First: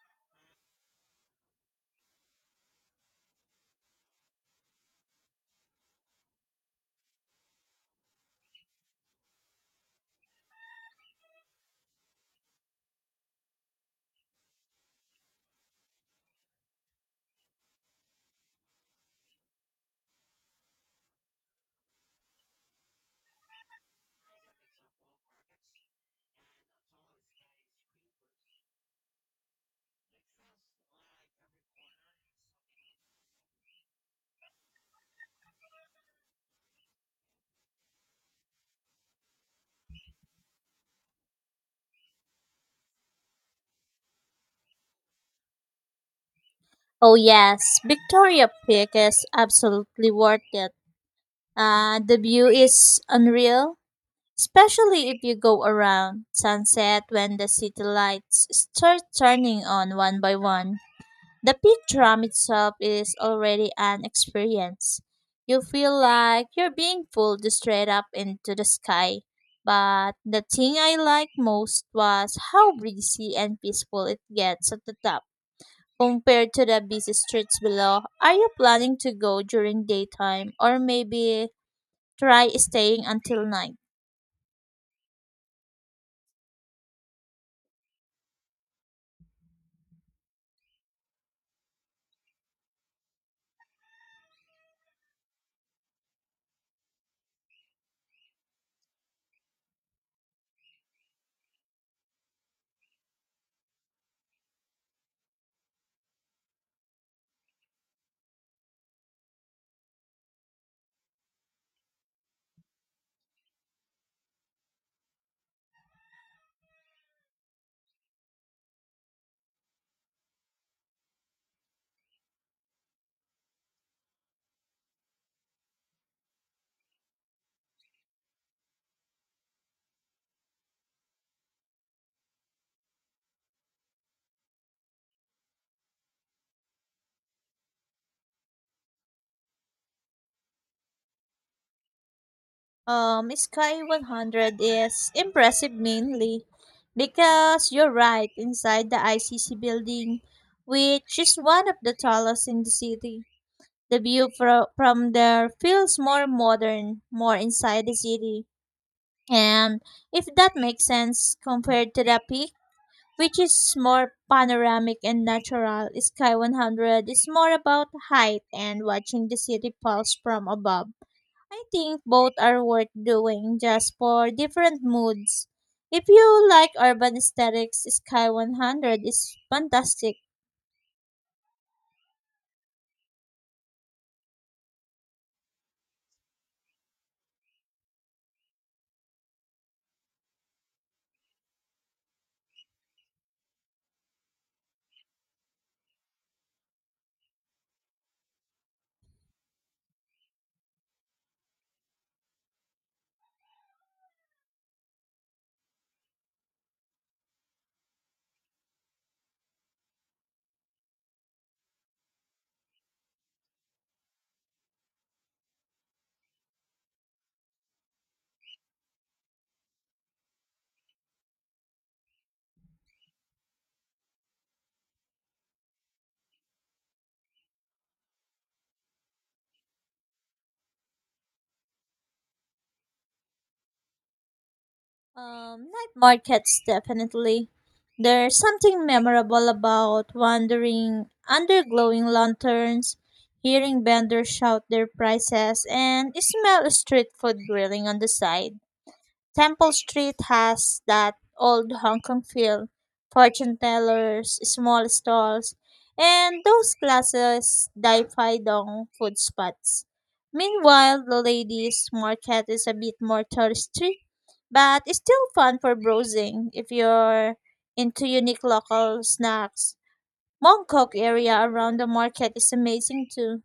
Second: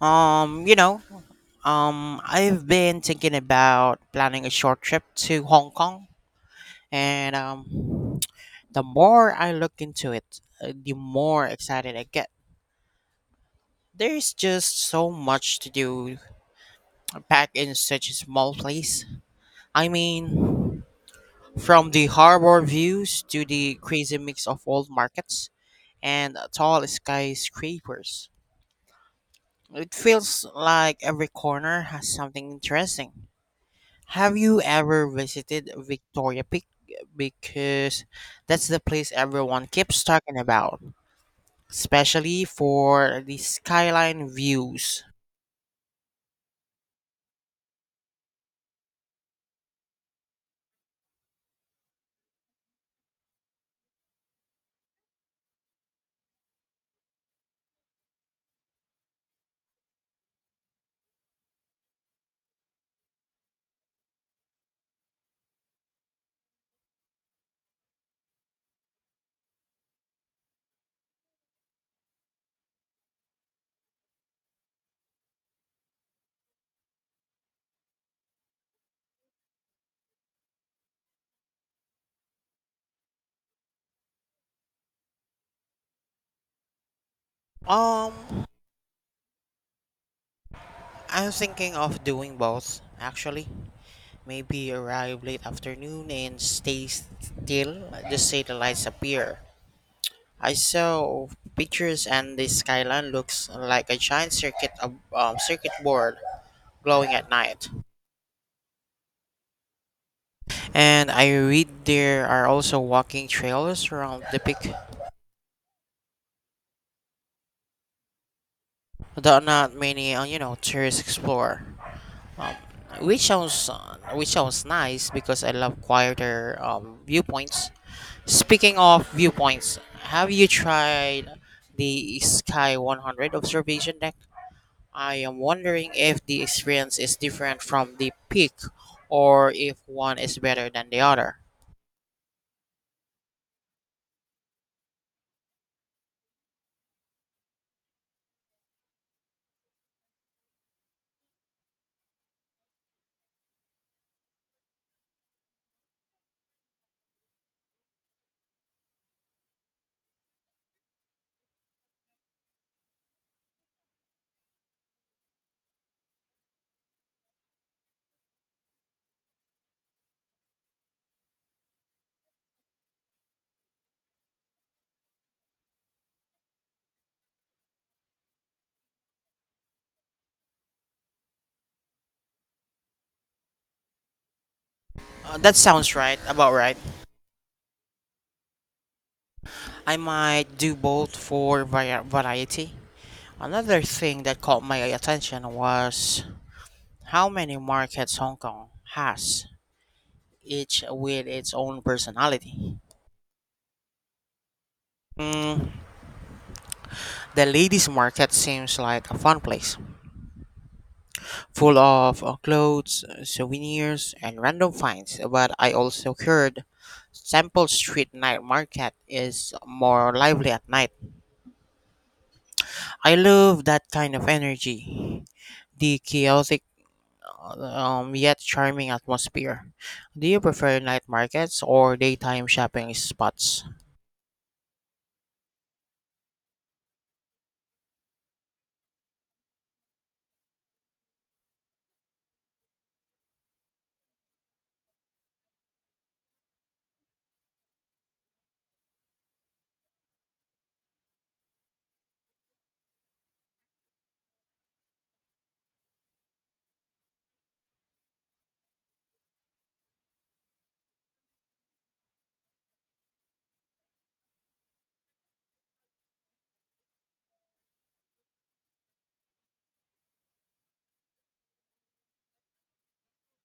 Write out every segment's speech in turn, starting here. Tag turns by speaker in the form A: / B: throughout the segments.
A: Um, you know, I've been thinking about planning a short trip to Hong Kong, and the more I look into it, the more excited I get. There's just so much to do back in such a small place. I mean, from the harbor views to the crazy mix of old markets and tall skyscrapers. It feels like every corner has something interesting. Have you ever visited Victoria Peak? Because that's the place everyone keeps talking about, especially for the skyline views.
B: Oh yes, Victoria Peak is absolutely worth it. The view is unreal, especially if you go around sunset when the city lights start turning on one by one. The peak tram itself is already an experience. You feel like you're being pulled straight up into the sky. But the thing I liked most was how breezy and peaceful it gets at the top compared to the busy streets below. Are you planning to go during daytime or maybe try staying until night?
A: Um, I'm thinking of doing both, actually. Maybe arrive late afternoon and stay still, just say the lights appear. I saw pictures and the skyline looks like a giant circuit board glowing at night. And I read there are also walking trails around the peak that not many, tourists explore. Um, which sounds nice because I love quieter viewpoints. Speaking of viewpoints, have you tried the Sky 100 observation deck? I am wondering if the experience is different from the peak or if one is better than the other.
B: Sky 100 is impressive mainly because you're right inside the ICC building, which is one of the tallest in the city. The view from there feels more modern, more inside the city. And if that makes sense compared to the peak, which is more panoramic and natural. Sky 100 is more about height and watching the city pulse from above. I think both are worth doing just for different moods. If you like urban aesthetics, Sky 100 is fantastic.
A: That sounds about right. I might do both for variety. Another thing that caught my attention was how many markets Hong Kong has, each with its own personality. Mm, the ladies' market seems like a fun place, full of clothes, souvenirs, and random finds. But I also heard Temple Street Night Market is more lively at night. I love that kind of energy. The chaotic yet charming atmosphere. Do you prefer night markets or daytime shopping spots?
B: Night markets definitely. There's something memorable about wandering under glowing lanterns, hearing vendors shout their prices, and smell street food grilling on the side. Temple Street has that old Hong Kong feel. Fortune tellers, small stalls, and those glasses dai dong food spots. Meanwhile, the ladies' market is a bit more touristy but it's still fun for browsing if you're into unique local snacks. Mongkok area around the market is amazing too.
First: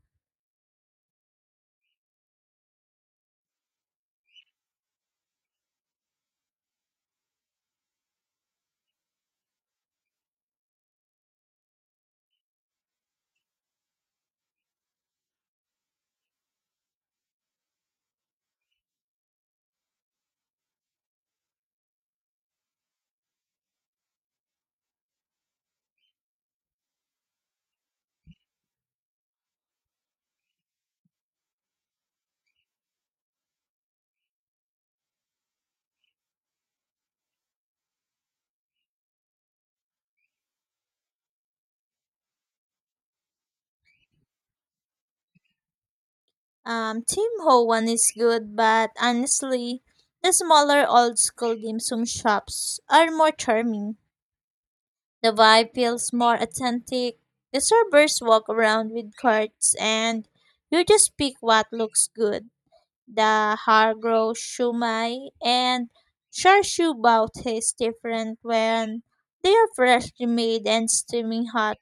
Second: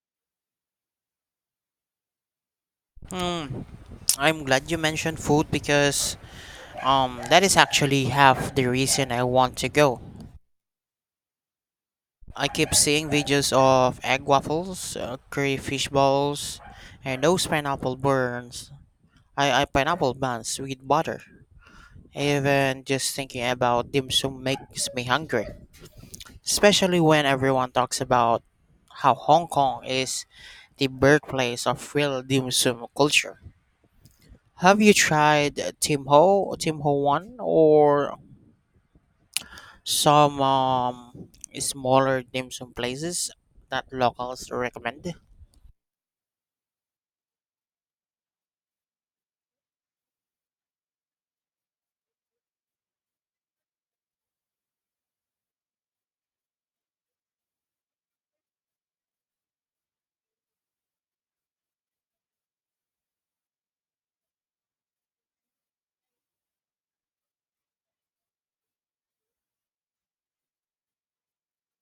A: Hmm, I'm glad you mentioned food because that is actually half the reason I want to go. I keep seeing videos of egg waffles, curry fish balls, and those pineapple burns. I pineapple buns with butter. Even just thinking about dim sum makes me hungry, especially when everyone talks about how Hong Kong is the birthplace of real dim sum culture. Have you tried Tim Ho Wan or some smaller dim sum places that locals recommend?
B: Tim Ho one is good, but honestly, the smaller old school dim sum shops are more charming. The vibe feels more authentic. The servers walk around with carts, and you just pick what looks good. The Hargrove shumai and Charshu bao taste different when they are freshly made and steaming hot.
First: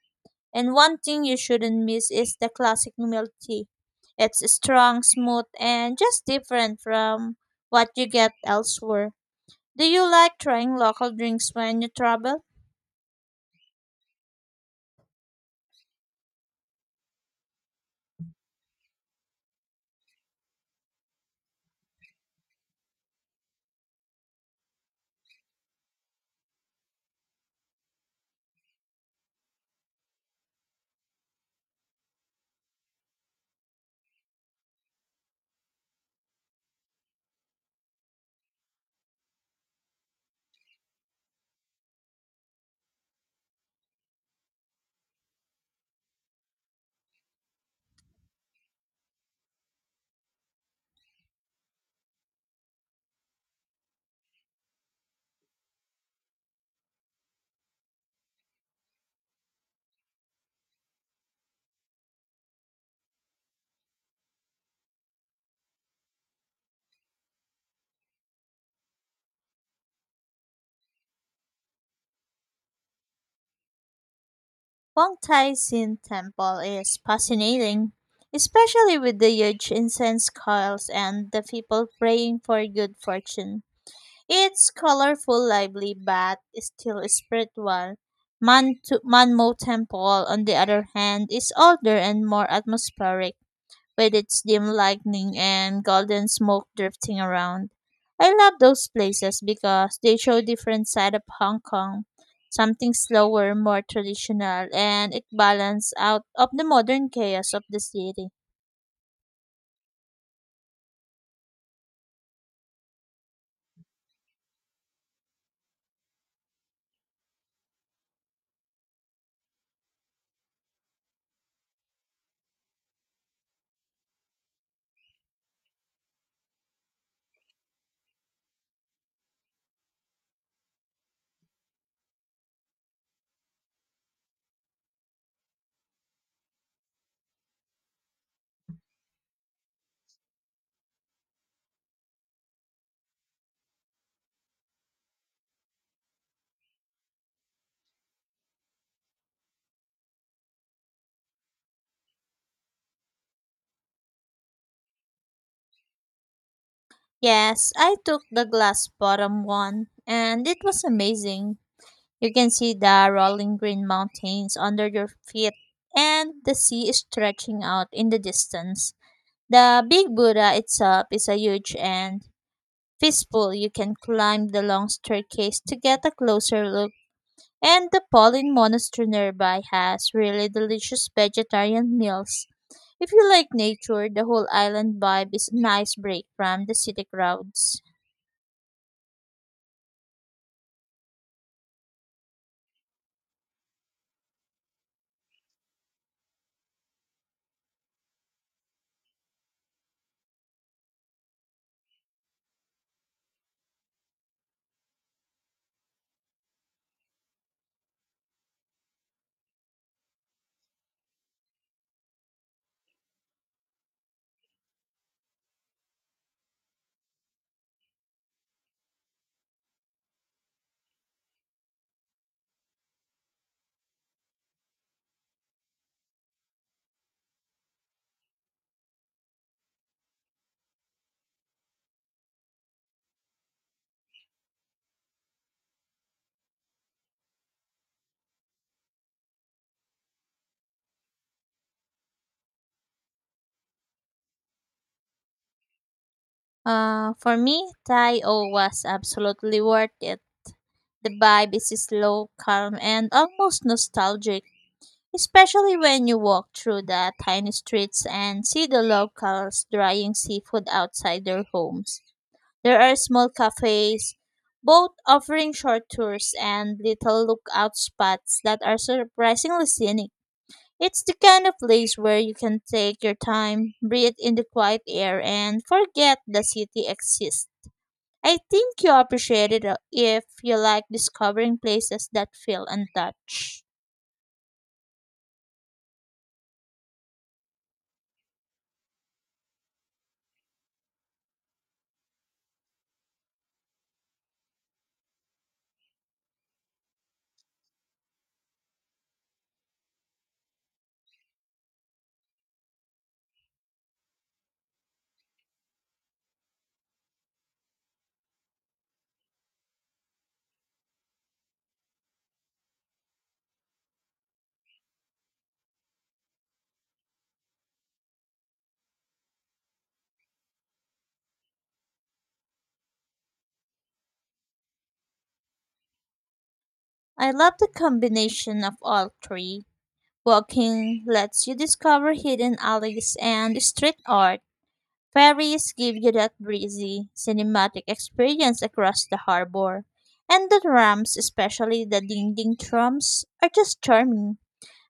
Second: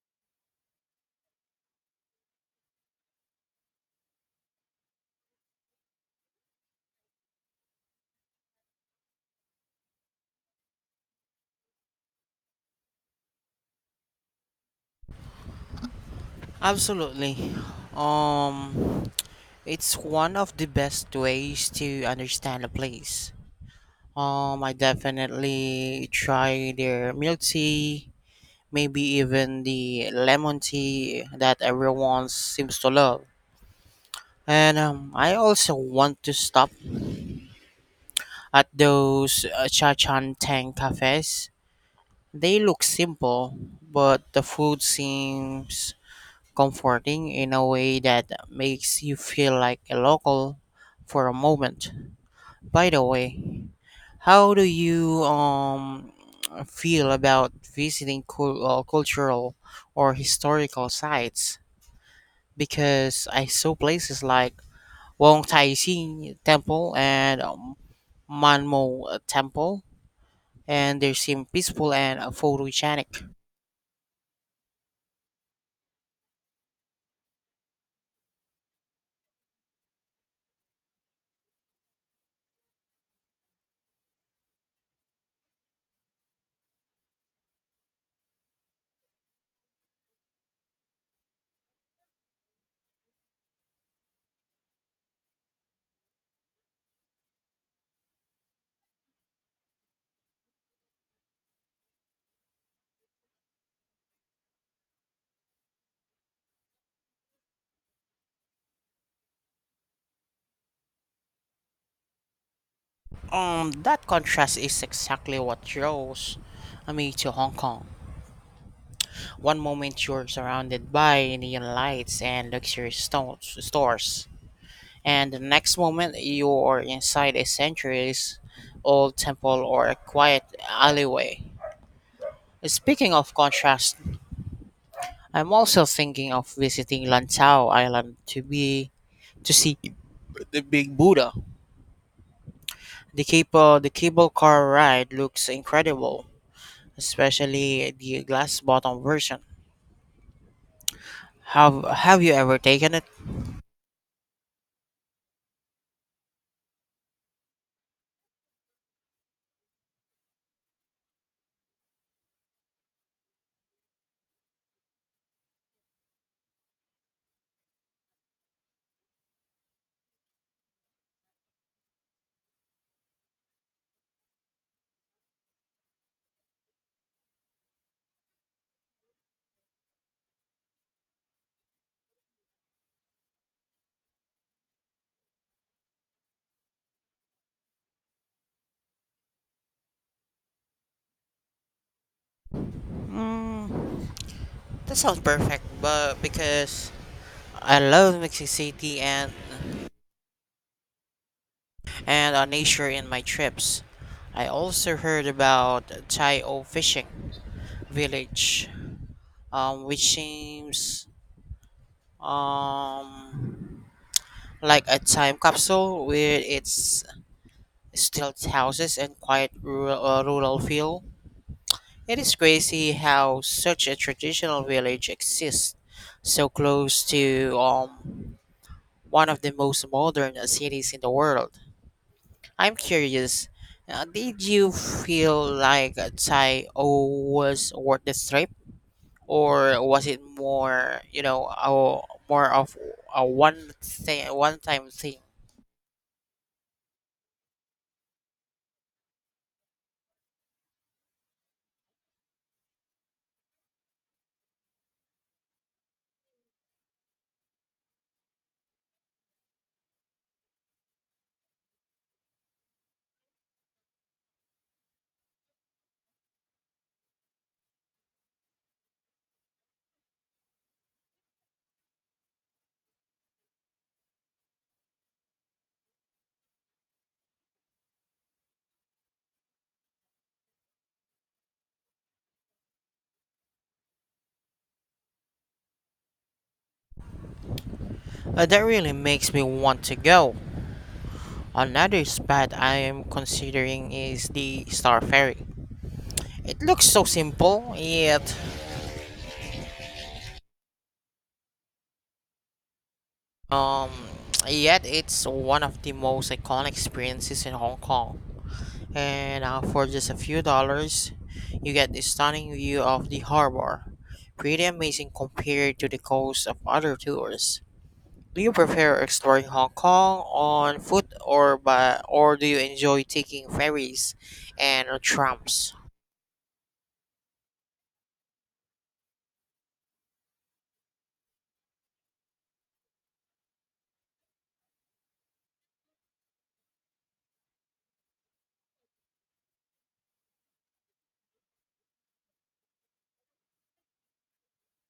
B: And one thing you shouldn't miss is the classic milk tea. It's strong, smooth, and just different from what you get elsewhere. Do you like trying local drinks when you travel?
A: Absolutely. Um, it's one of the best ways to understand a place. I definitely try their milk tea, maybe even the lemon tea that everyone seems to love. And I also want to stop at those cha chan tang cafes. They look simple, but the food seems comforting in a way that makes you feel like a local for a moment. By the way, how do you feel about visiting cultural or historical sites? Because I saw places like Wong Tai Sin Temple and Manmo Temple, and they seem peaceful and photogenic.
B: Wong Tai Sin Temple is fascinating, especially with the huge incense coils and the people praying for good fortune. It's colorful, lively, but still spiritual. Man to Manmo Temple, on the other hand, is older and more atmospheric, with its dim lightning and golden smoke drifting around. I love those places because they show different side of Hong Kong, something slower, more traditional, and it balances out of the modern chaos of the city.
A: That contrast is exactly what draws me to Hong Kong. One moment you're surrounded by neon lights and luxury stores, and the next moment you're inside a centuries old temple or a quiet alleyway. Speaking of contrast, I'm also thinking of visiting Lantau Island to see the Big Buddha. The cable car ride looks incredible, especially the glass bottom version. Have you ever taken it?
B: Yes, I took the glass bottom one, and it was amazing. You can see the rolling green mountains under your feet and the sea stretching out in the distance. The big Buddha itself is a huge and peaceful. You can climb the long staircase to get a closer look. And the Pauline monastery nearby has really delicious vegetarian meals. If you like nature, the whole island vibe is a nice break from the city crowds.
A: Mm, that sounds perfect, but because I love Mexico City and nature in my trips. I also heard about Tayo fishing village, which seems um like a time capsule with its stilt houses and quiet rural feel. It is crazy how such a traditional village exists so close to one of the most modern cities in the world. I'm curious, did you feel like Tai O was worth the trip? Or was it more of a one-time thing?
B: For me, Tai O was absolutely worth it. The vibe is slow, calm, and almost nostalgic, especially when you walk through the tiny streets and see the locals drying seafood outside their homes. There are small cafes, both offering short tours and little lookout spots that are surprisingly scenic. It's the kind of place where you can take your time, breathe in the quiet air, and forget the city exists. I think you'll appreciate it if you like discovering places that feel untouched.
A: That really makes me want to go. Another spot I am considering is the Star Ferry. It looks so simple, um yet it's one of the most iconic experiences in Hong Kong. And for just a few dollars, you get a stunning view of the harbor. Pretty amazing compared to the cost of other tours. Do you prefer exploring Hong Kong on foot or by or do you enjoy taking ferries and trams?
B: I love the combination of all three. Walking lets you discover hidden alleys and street art. Ferries give you that breezy, cinematic experience across the harbor. And the trams, especially the ding ding trams, are just charming.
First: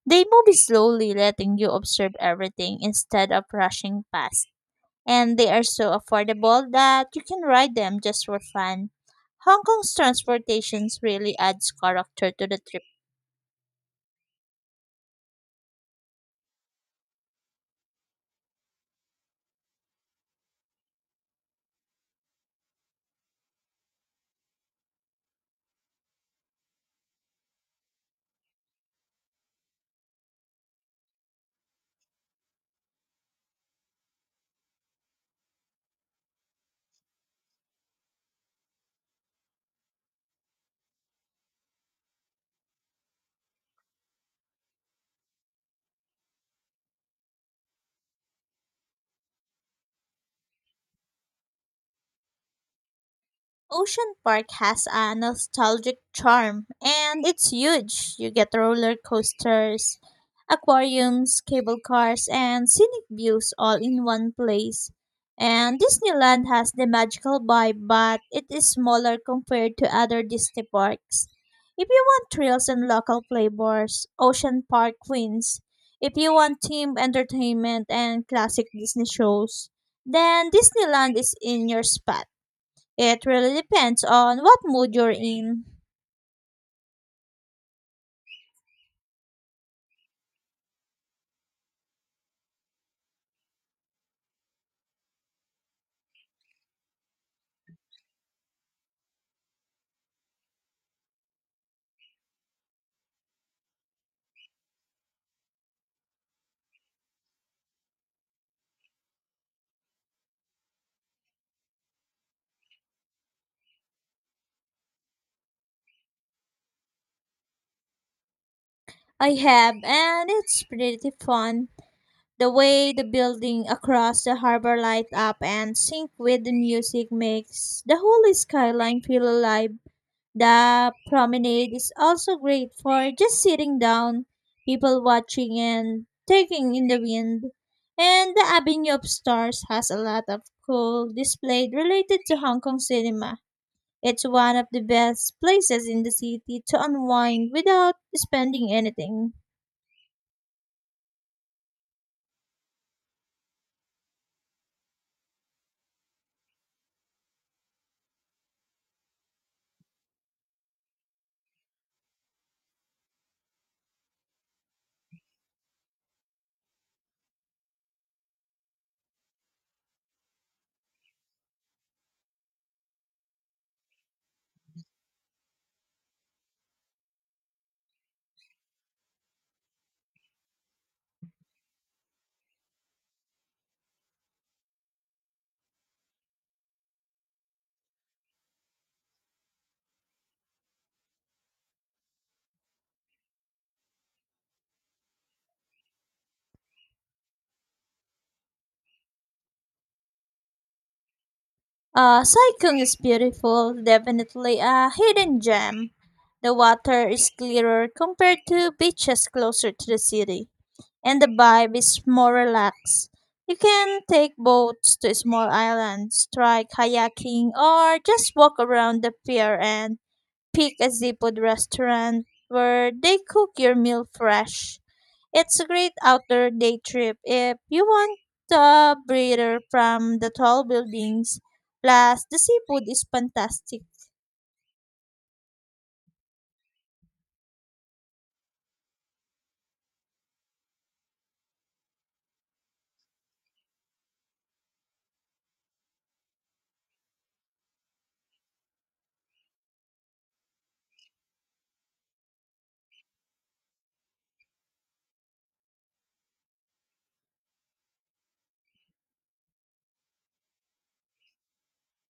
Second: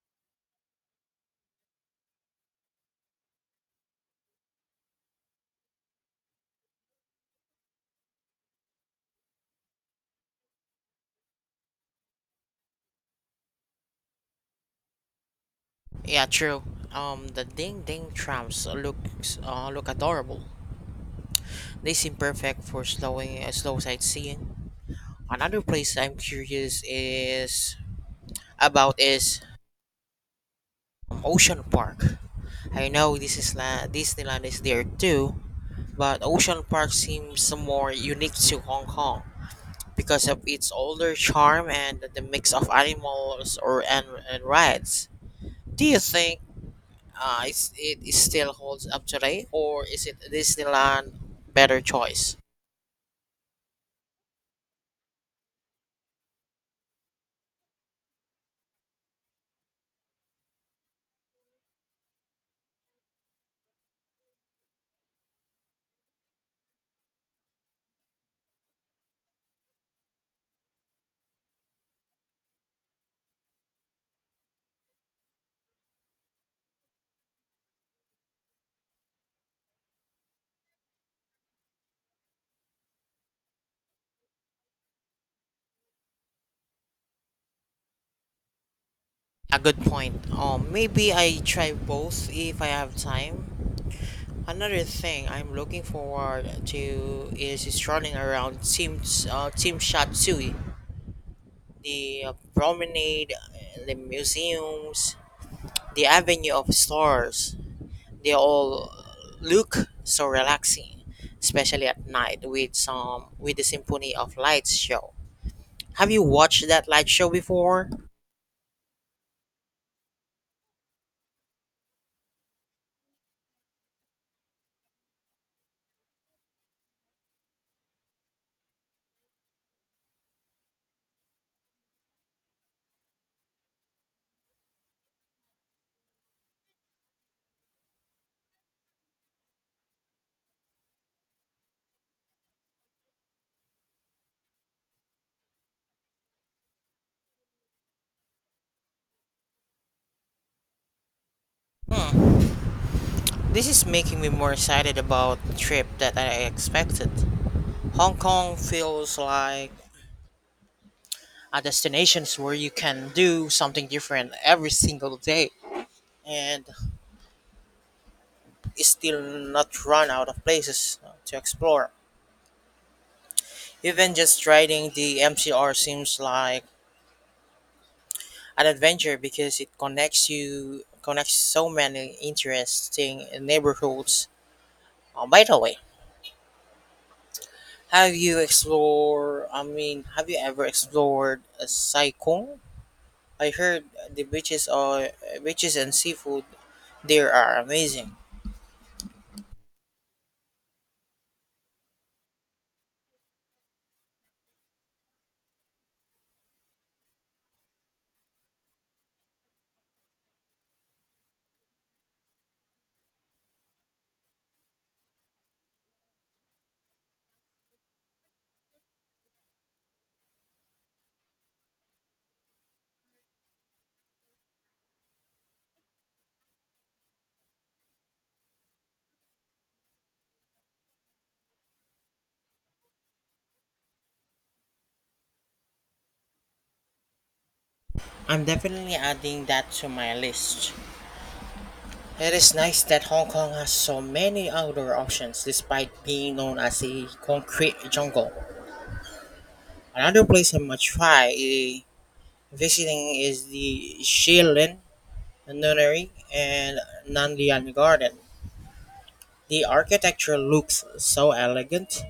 B: They move slowly, letting you observe everything instead of rushing past. And they are so affordable that you can ride them just for fun. Hong Kong's transportations really adds character to the trip.
A: Yeah, true. The ding ding trams look adorable. They seem perfect for slow sightseeing. Another place I'm curious is about is Ocean Park. I know Disneyland is there too, but Ocean Park seems more unique to Hong Kong because of its older charm and the mix of animals and rides. Do you think it is still holds up today, or is it Disneyland better choice?
B: Ocean Park has a nostalgic charm and it's huge. You get roller coasters, aquariums, cable cars, and scenic views all in one place. And Disneyland has the magical vibe, but it is smaller compared to other Disney parks. If you want thrills and local flavors, Ocean Park wins. If you want themed entertainment and classic Disney shows, then Disneyland is in your spot. It really depends on what mood you're in.
A: A good point. Maybe I try both if I have time. Another thing I'm looking forward to is strolling around Team Shatsui, the promenade, the museums, the avenue of stores. They all look so relaxing, especially at night with some with the symphony of lights show. Have you watched that light show before?
B: I have, and it's pretty fun. The way the building across the harbor light up and sync with the music makes the whole skyline feel alive. The promenade is also great for just sitting down, people watching and taking in the wind. And the Avenue of Stars has a lot of cool display related to Hong Kong cinema. It's one of the best places in the city to unwind without spending anything.
A: Hmm, this is making me more excited about the trip that I expected. Hong Kong feels like a destination where you can do something different every single day and still not run out of places to explore. Even just riding the MCR seems like an adventure because it connects so many interesting neighborhoods. Oh, by the way, I mean, have you ever explored Sai Kung? I heard the beaches and seafood there are amazing.
B: Saikung is beautiful, definitely a hidden gem. The water is clearer compared to beaches closer to the city, and the vibe is more relaxed. You can take boats to small islands, try kayaking, or just walk around the pier and pick a seafood restaurant where they cook your meal fresh. It's a great outdoor day trip if you want the breather from the tall buildings. Plus, the seafood is fantastic.
A: I'm definitely adding that to my list. It is nice that Hong Kong has so many outdoor options despite being known as a concrete jungle. Another place I might try visiting is the Shilin Nunnery and Nandian Garden. The architecture looks so elegant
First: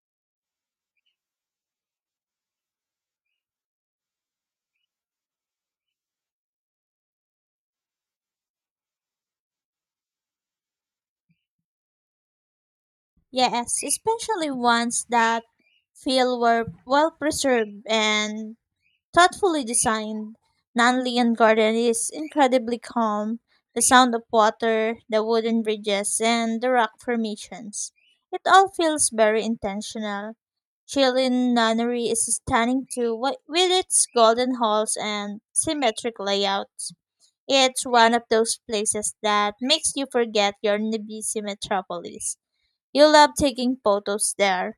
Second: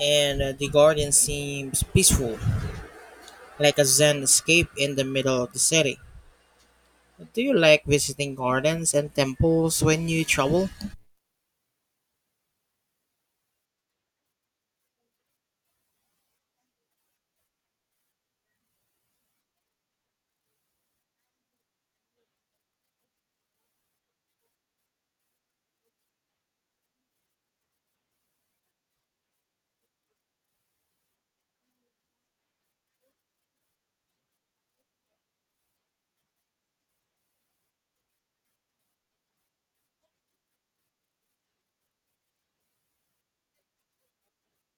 A: and the garden seems peaceful, like a Zen escape in the middle of the city. Do you like visiting gardens and temples when you travel?
B: Yes, especially ones that feel were well preserved and thoughtfully designed, Nanlian Garden is incredibly calm. The sound of water, the wooden bridges, and the rock formations. It all feels very intentional. Chilin Nunnery is stunning too, with its golden halls and symmetric layouts. It's one of those places that makes you forget your busy metropolis. You love taking photos there.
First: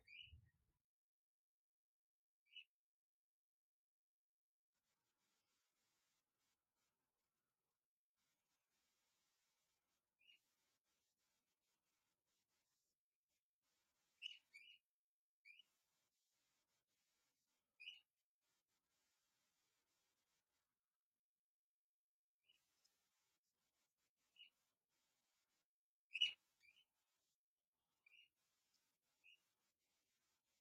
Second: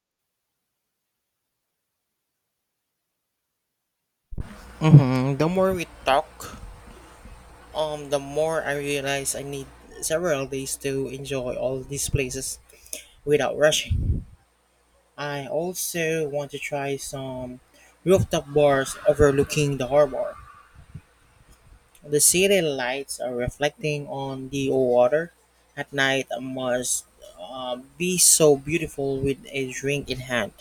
A: The more we talk, the more I realize I need several days to enjoy all these places without rushing. I also want to try some rooftop bars overlooking the harbor. The city lights are reflecting on the water at night must be so beautiful with a drink in hand.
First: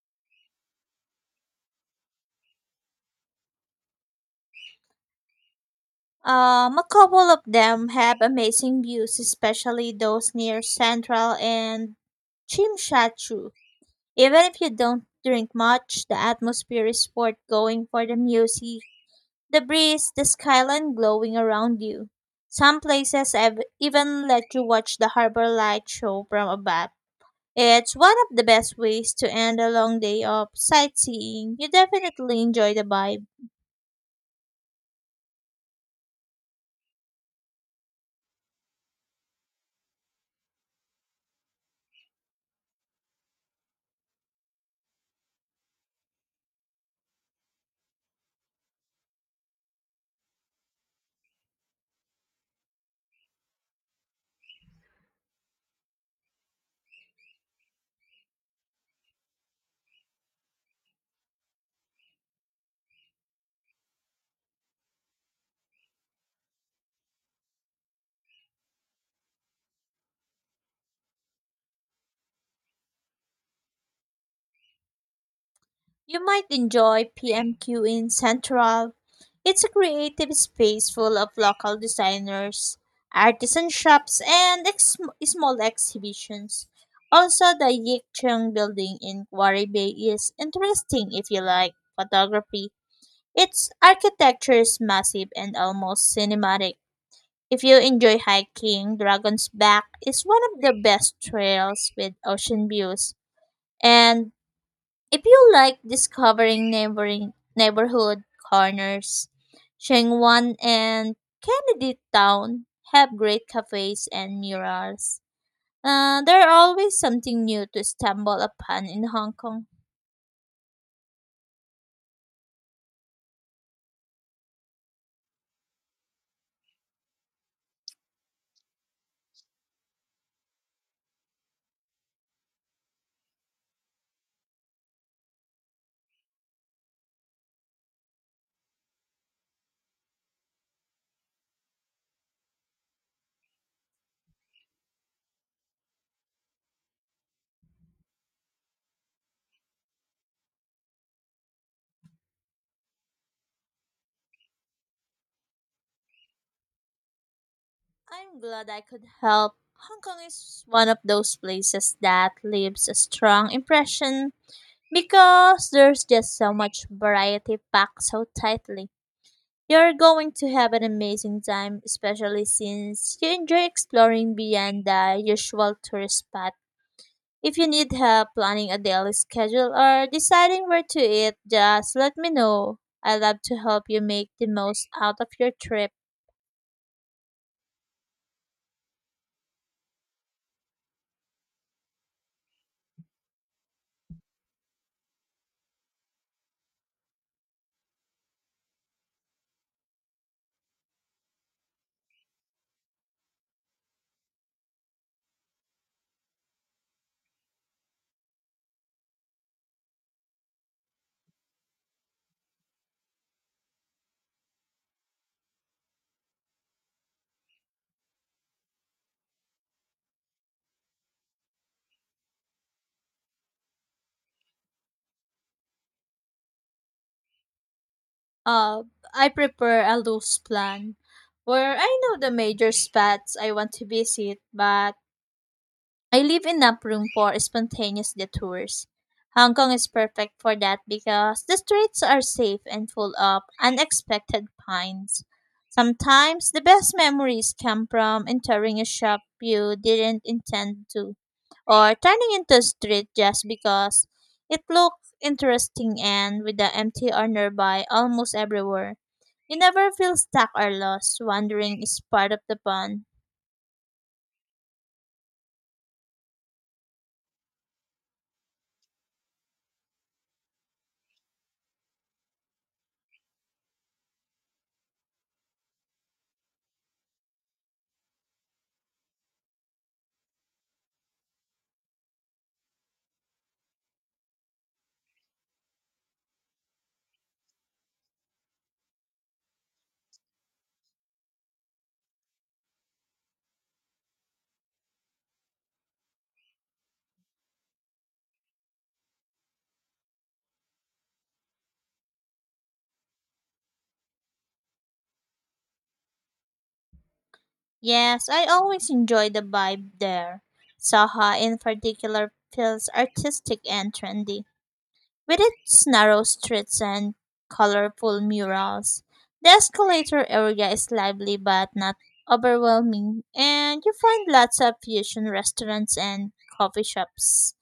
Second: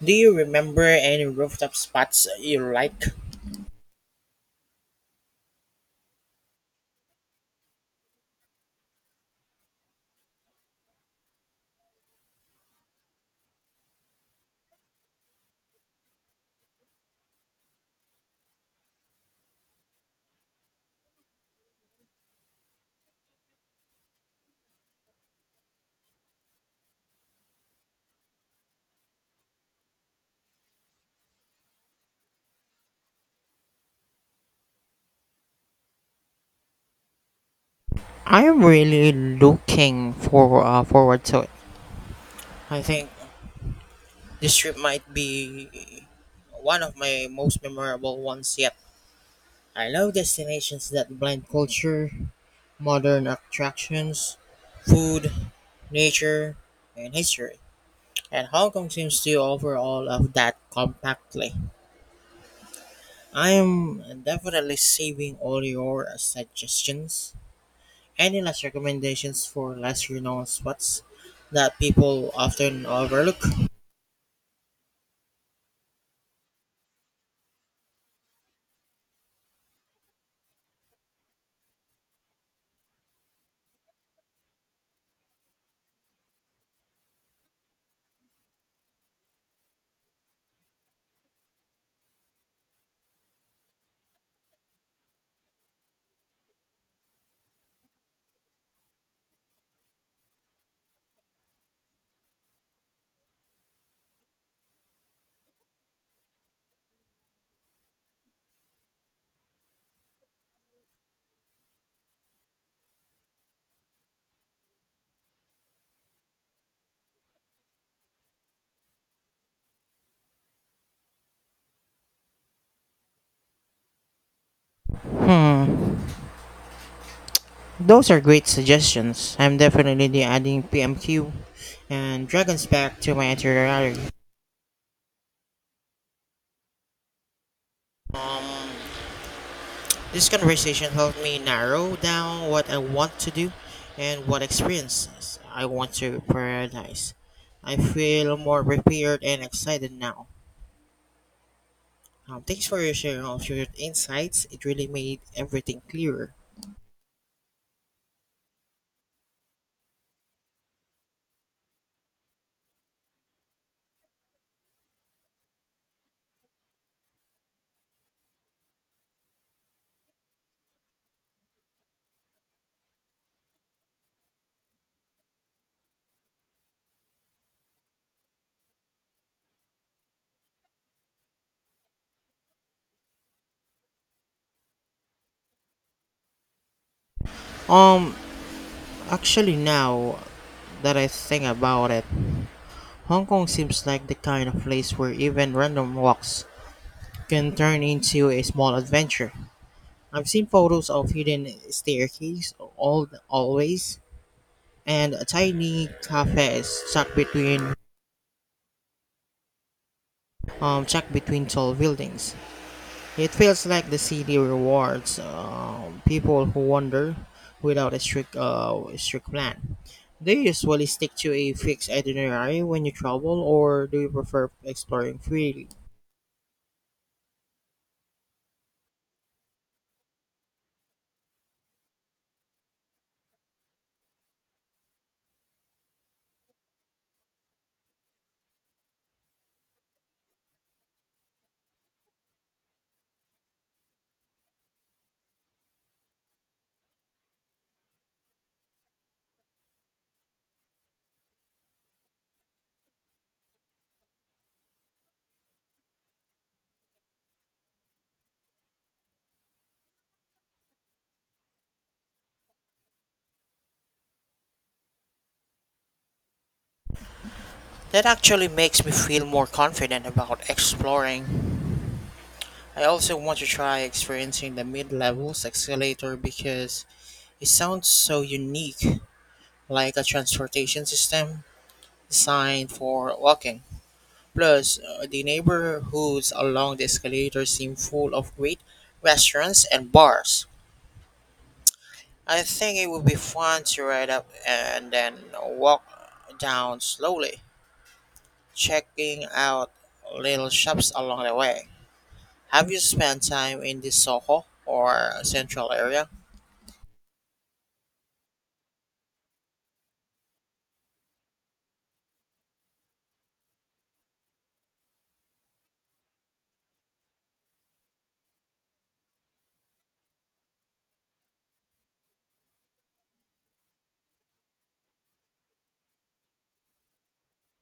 A: Do you remember any rooftop spots you like?
B: A couple of them have amazing views, especially those near Central and Chimchachu. Even if you don't drink much, the atmosphere is worth going for the music, the breeze, the skyline glowing around you. Some places have even let you watch the harbor light show from above. It's one of the best ways to end a long day of sightseeing. You definitely enjoy the vibe.
A: I'm really looking forward to it. I think this trip might be one of my most memorable ones yet. I love destinations that blend culture, modern attractions, food, nature, and history, and Hong Kong seems to offer all of that compactly. I'm definitely saving all your suggestions. Any last recommendations for less renowned spots that people often overlook?
B: You might enjoy PMQ in Central. It's a creative space full of local designers, artisan shops, and small exhibitions. Also, the Yik Cheng building in Quarry Bay is interesting if you like photography. Its architecture is massive and almost cinematic. If you enjoy hiking, Dragon's Back is one of the best trails with ocean views. And if you like discovering neighboring neighborhood corners, Shengwan and Kennedy Town have great cafes and murals. There are always something new to stumble upon in Hong Kong.
A: Hmm, those are great suggestions. I'm definitely adding PMQ and Dragon's Back to my itinerary. Um, This conversation helped me narrow down what I want to do and what experiences I want to prioritize. I feel more prepared and excited now. Thanks for your sharing of your insights. It really made everything clearer.
B: I'm glad I could help. Hong Kong is one of those places that leaves a strong impression because there's just so much variety packed so tightly. You're going to have an amazing time, especially since you enjoy exploring beyond the usual tourist spot. If you need help planning a daily schedule or deciding where to eat, just let me know. I love to help you make the most out of your trip.
A: Um, Actually, now that I think about it, Hong Kong seems like the kind of place where even random walks can turn into a small adventure. I've seen photos of hidden staircase all always, and a tiny cafe is stuck between tall buildings. It feels like the city rewards people who wander without a strict plan. Do you usually stick to a fixed itinerary when you travel, or do you prefer exploring freely?
B: Uh, I prepare a loose plan where I know the major spots I want to visit, but I leave enough room for spontaneous detours. Hong Kong is perfect for that because the streets are safe and full of unexpected finds. Sometimes the best memories come from entering a shop you didn't intend to, or turning into a street just because it looks interesting and with the empty nearby almost everywhere. You never feel stuck or lost, wandering is part of the fun.
A: That actually makes me feel more confident about exploring. I also want to try experiencing the mid levels escalator because it sounds so unique, like a transportation system designed for walking. Plus, the neighborhoods along the escalator seem full of great restaurants and bars. I think it would be fun to ride up and then walk down slowly, checking out little shops along the way. Have you spent time in the Soho or central area?
B: Yes, I always enjoy the vibe there. Saha in particular feels artistic and trendy, with its narrow streets and colorful murals. The escalator area is lively but not overwhelming, and you find lots of fusion restaurants and coffee shops.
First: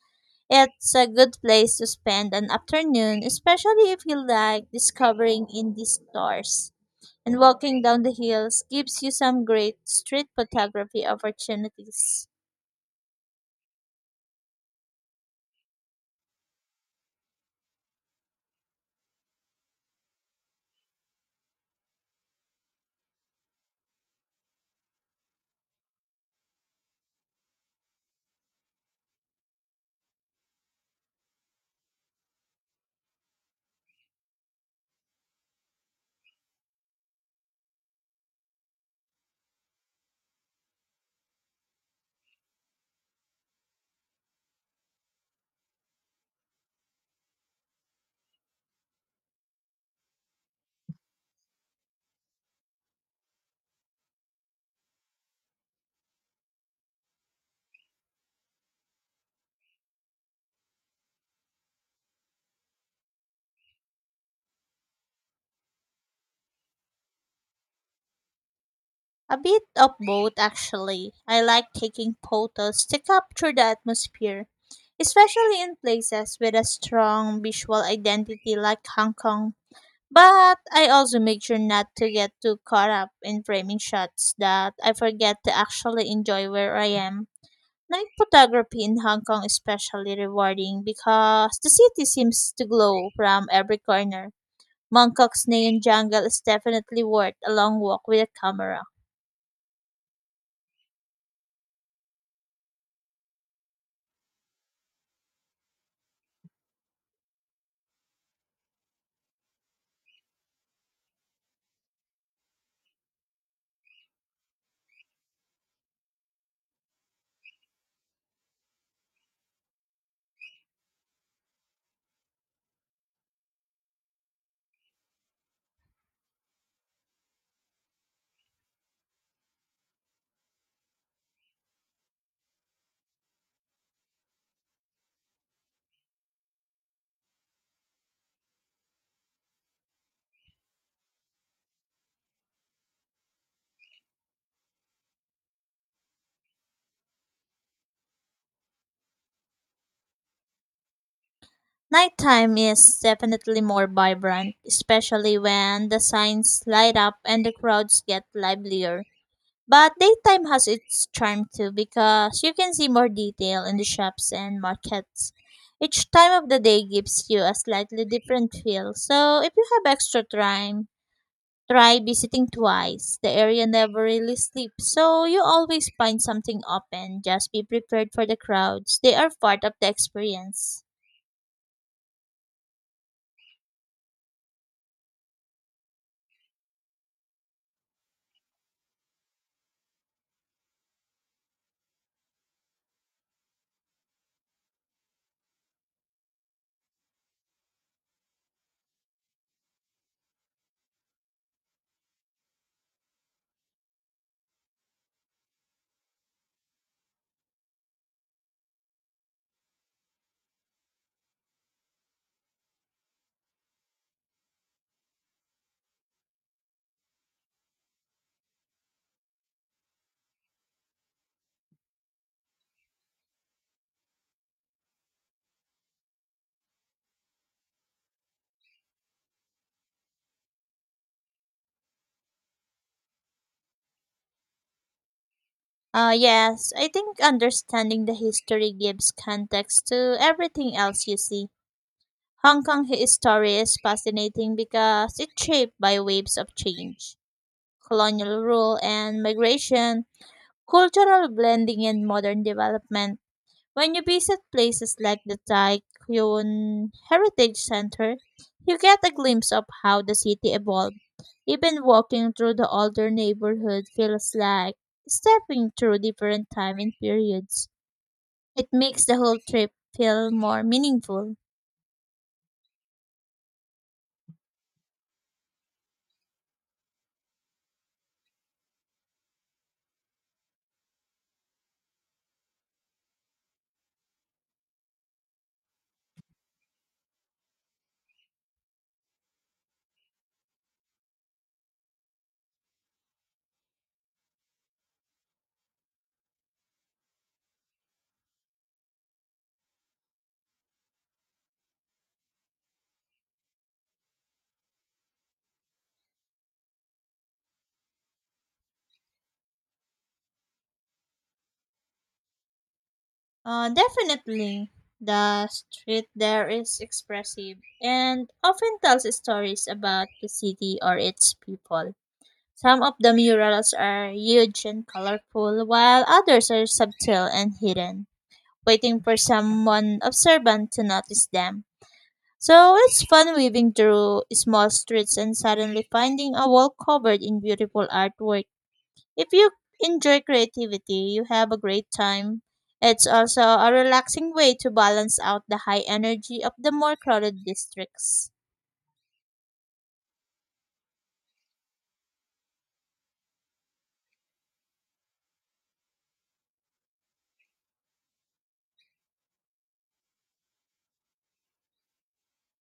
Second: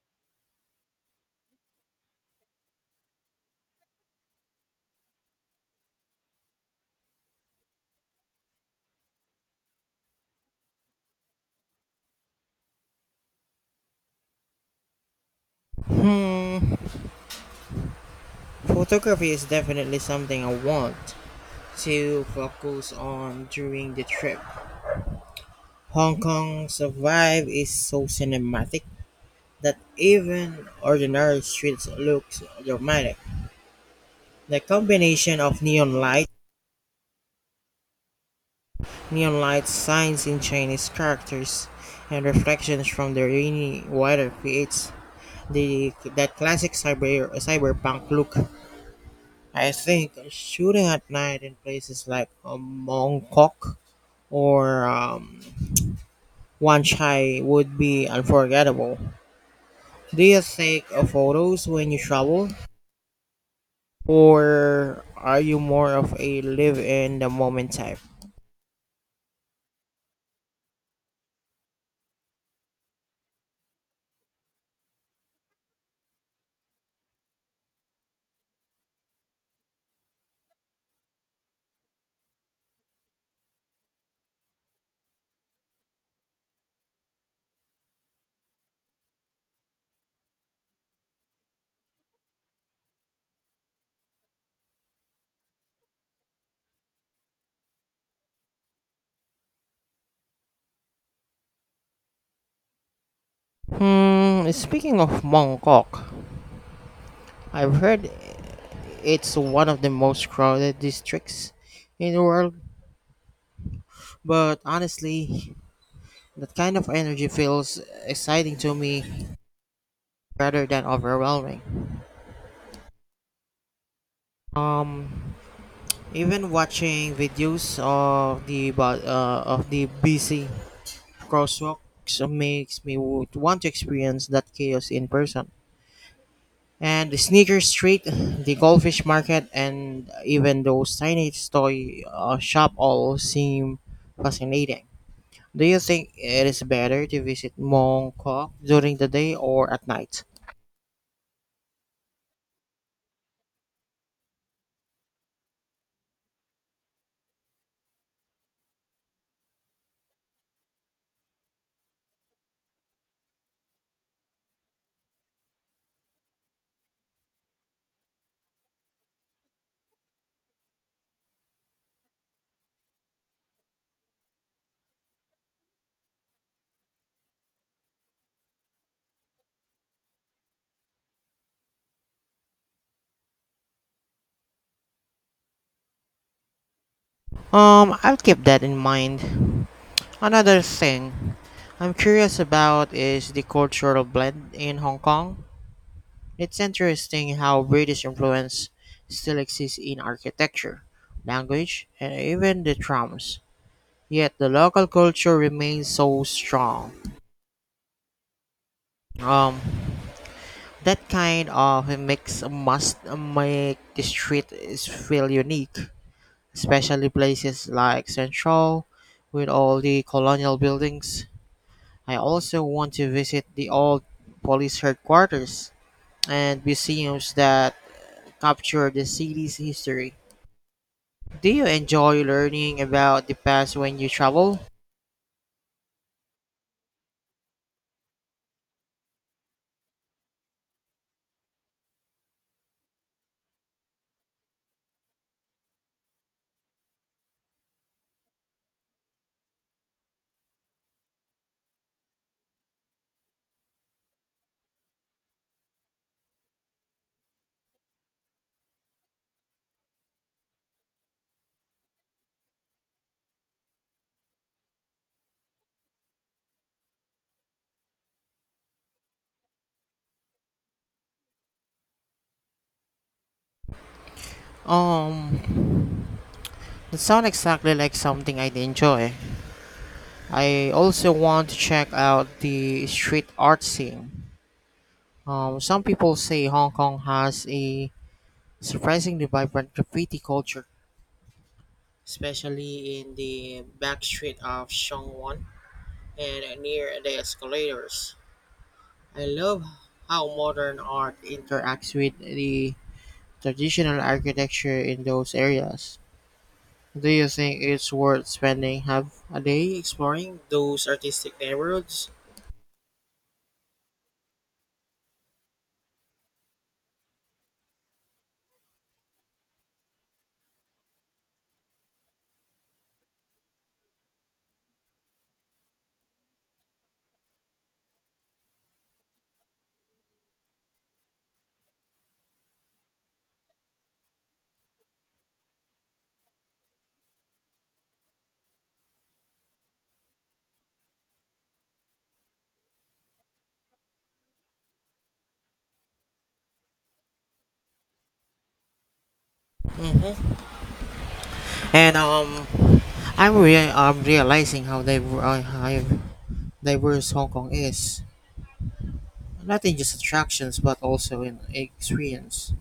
B: It's a good place to spend an afternoon, especially if you like discovering indie stores and walking down the hills gives you some great street photography opportunities.
A: Hmm, Photography is definitely something I want to focus on during the trip. Hong Kong's vibe is so cinematic that even ordinary streets looks dramatic. The combination of neon light signs in Chinese characters, and reflections from the rainy weather creates the that classic cyberpunk look. I think shooting at night in places like Bangkok or Wan Chai would be unforgettable. Do you take photos when you travel? Or are you more of a live in the moment type?
B: A bit of both, actually. I like taking photos to capture the atmosphere, especially in places with a strong visual identity like Hong Kong. But I also make sure not to get too caught up in framing shots that I forget to actually enjoy where I am. Night photography in Hong Kong is especially rewarding because the city seems to glow from every corner. Mongkok's neon jungle is definitely worth a long walk with a camera.
A: Speaking of Bangkok, I've heard it's one of the most crowded districts in the world, but honestly, that kind of energy feels exciting to me rather than overwhelming. Um, Even watching videos of the busy crosswalks makes me would want to experience that chaos in person, and the Sneaker Street, the Goldfish Market, and even those tiny toy shop all seem fascinating. Do you think it is better to visit Mong Kok during the day or at night?
B: Nighttime is definitely more vibrant, especially when the signs light up and the crowds get livelier. But daytime has its charm too because you can see more detail in the shops and markets. Each time of the day gives you a slightly different feel. So if you have extra time, try visiting twice. The area never really sleeps, so you always find something open. Just be prepared for the crowds. They are part of the experience.
A: I'll keep that in mind. Another thing I'm curious about is the cultural blend in Hong Kong. It's interesting how British influence still exists in architecture, language, and even the trams. Yet the local culture remains so strong. Um, that kind of mix must make the street is feel unique, especially places like Central with all the colonial buildings. I also want to visit the old police headquarters and museums that capture the city's history. Do you enjoy learning about the past when you travel?
B: Yes, I think understanding the history gives context to everything else you see. Hong Kong history is fascinating because it's shaped by waves of change, colonial rule and migration, cultural blending and modern development. When you visit places like the Taikyon Heritage Center, you get a glimpse of how the city evolved. Even walking through the older neighborhood feels like stepping through different time and periods. It makes the whole trip feel more meaningful.
A: Um, it sounds exactly like something I'd enjoy. I also want to check out the street art scene. Some people say Hong Kong has a surprisingly vibrant graffiti culture, especially in the back street of Shong Wan and near the escalators. I love how modern art interacts with the traditional architecture in those areas. Do you think it's worth spending half a day exploring those artistic neighborhoods?
B: Definitely, the street there is expressive and often tells stories about the city or its people. Some of the murals are huge and colorful, while others are subtle and hidden, waiting for someone observant to notice them. So it's fun weaving through small streets and suddenly finding a wall covered in beautiful artwork. If you enjoy creativity, you have a great time. It's also a relaxing way to balance out the high energy of the more crowded districts.
A: Mhm. And I'm realizing how diverse Hong Kong is. Not in just attractions, but also in experience.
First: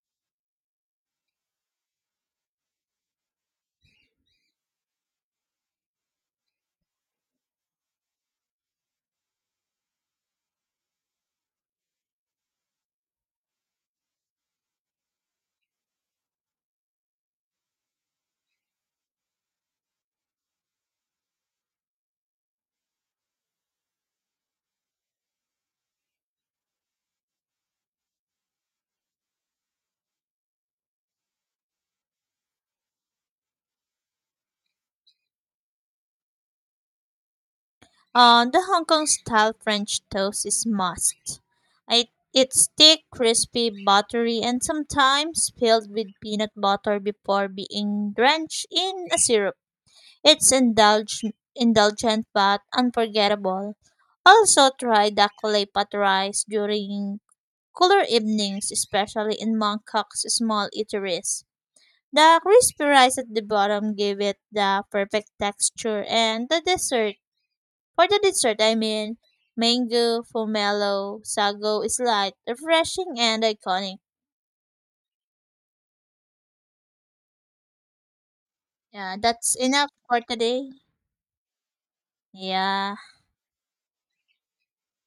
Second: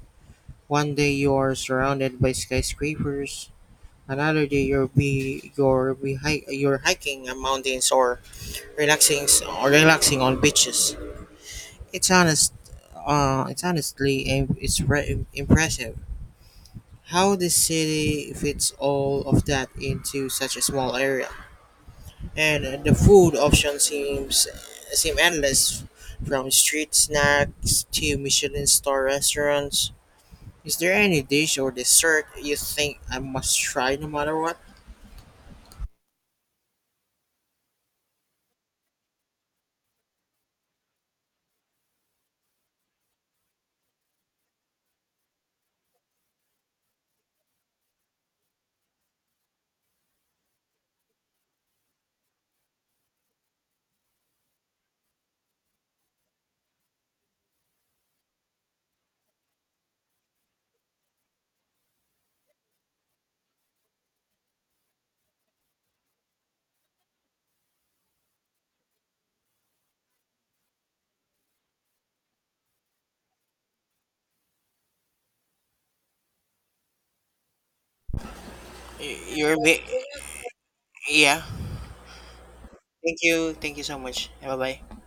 A: One day you're surrounded by skyscrapers. Another day you're hiking mountains, or relaxing on beaches. It's honest. It's honestly impressive how this city fits all of that into such a small area, and the food option seems seem endless, from street snacks to michelin star restaurants. Is there any dish or dessert you think I must try, no matter what?
B: The Hong Kong style French toast is must. I, it's thick, crispy, buttery, and sometimes filled with peanut butter before being drenched in a syrup. It's indulge, Indulgent but unforgettable. Also try the kulay pat rice during cooler evenings, especially in Bangkok's small eateries. The crispy rice at the bottom give it the perfect texture and the dessert for the dessert, mango, pomelo, sago is light, refreshing, and iconic. Yeah,
A: Y-
B: that's
A: you're ma-
B: enough for today.
A: yeah,
B: Yeah.
A: thank you so much. Bye bye.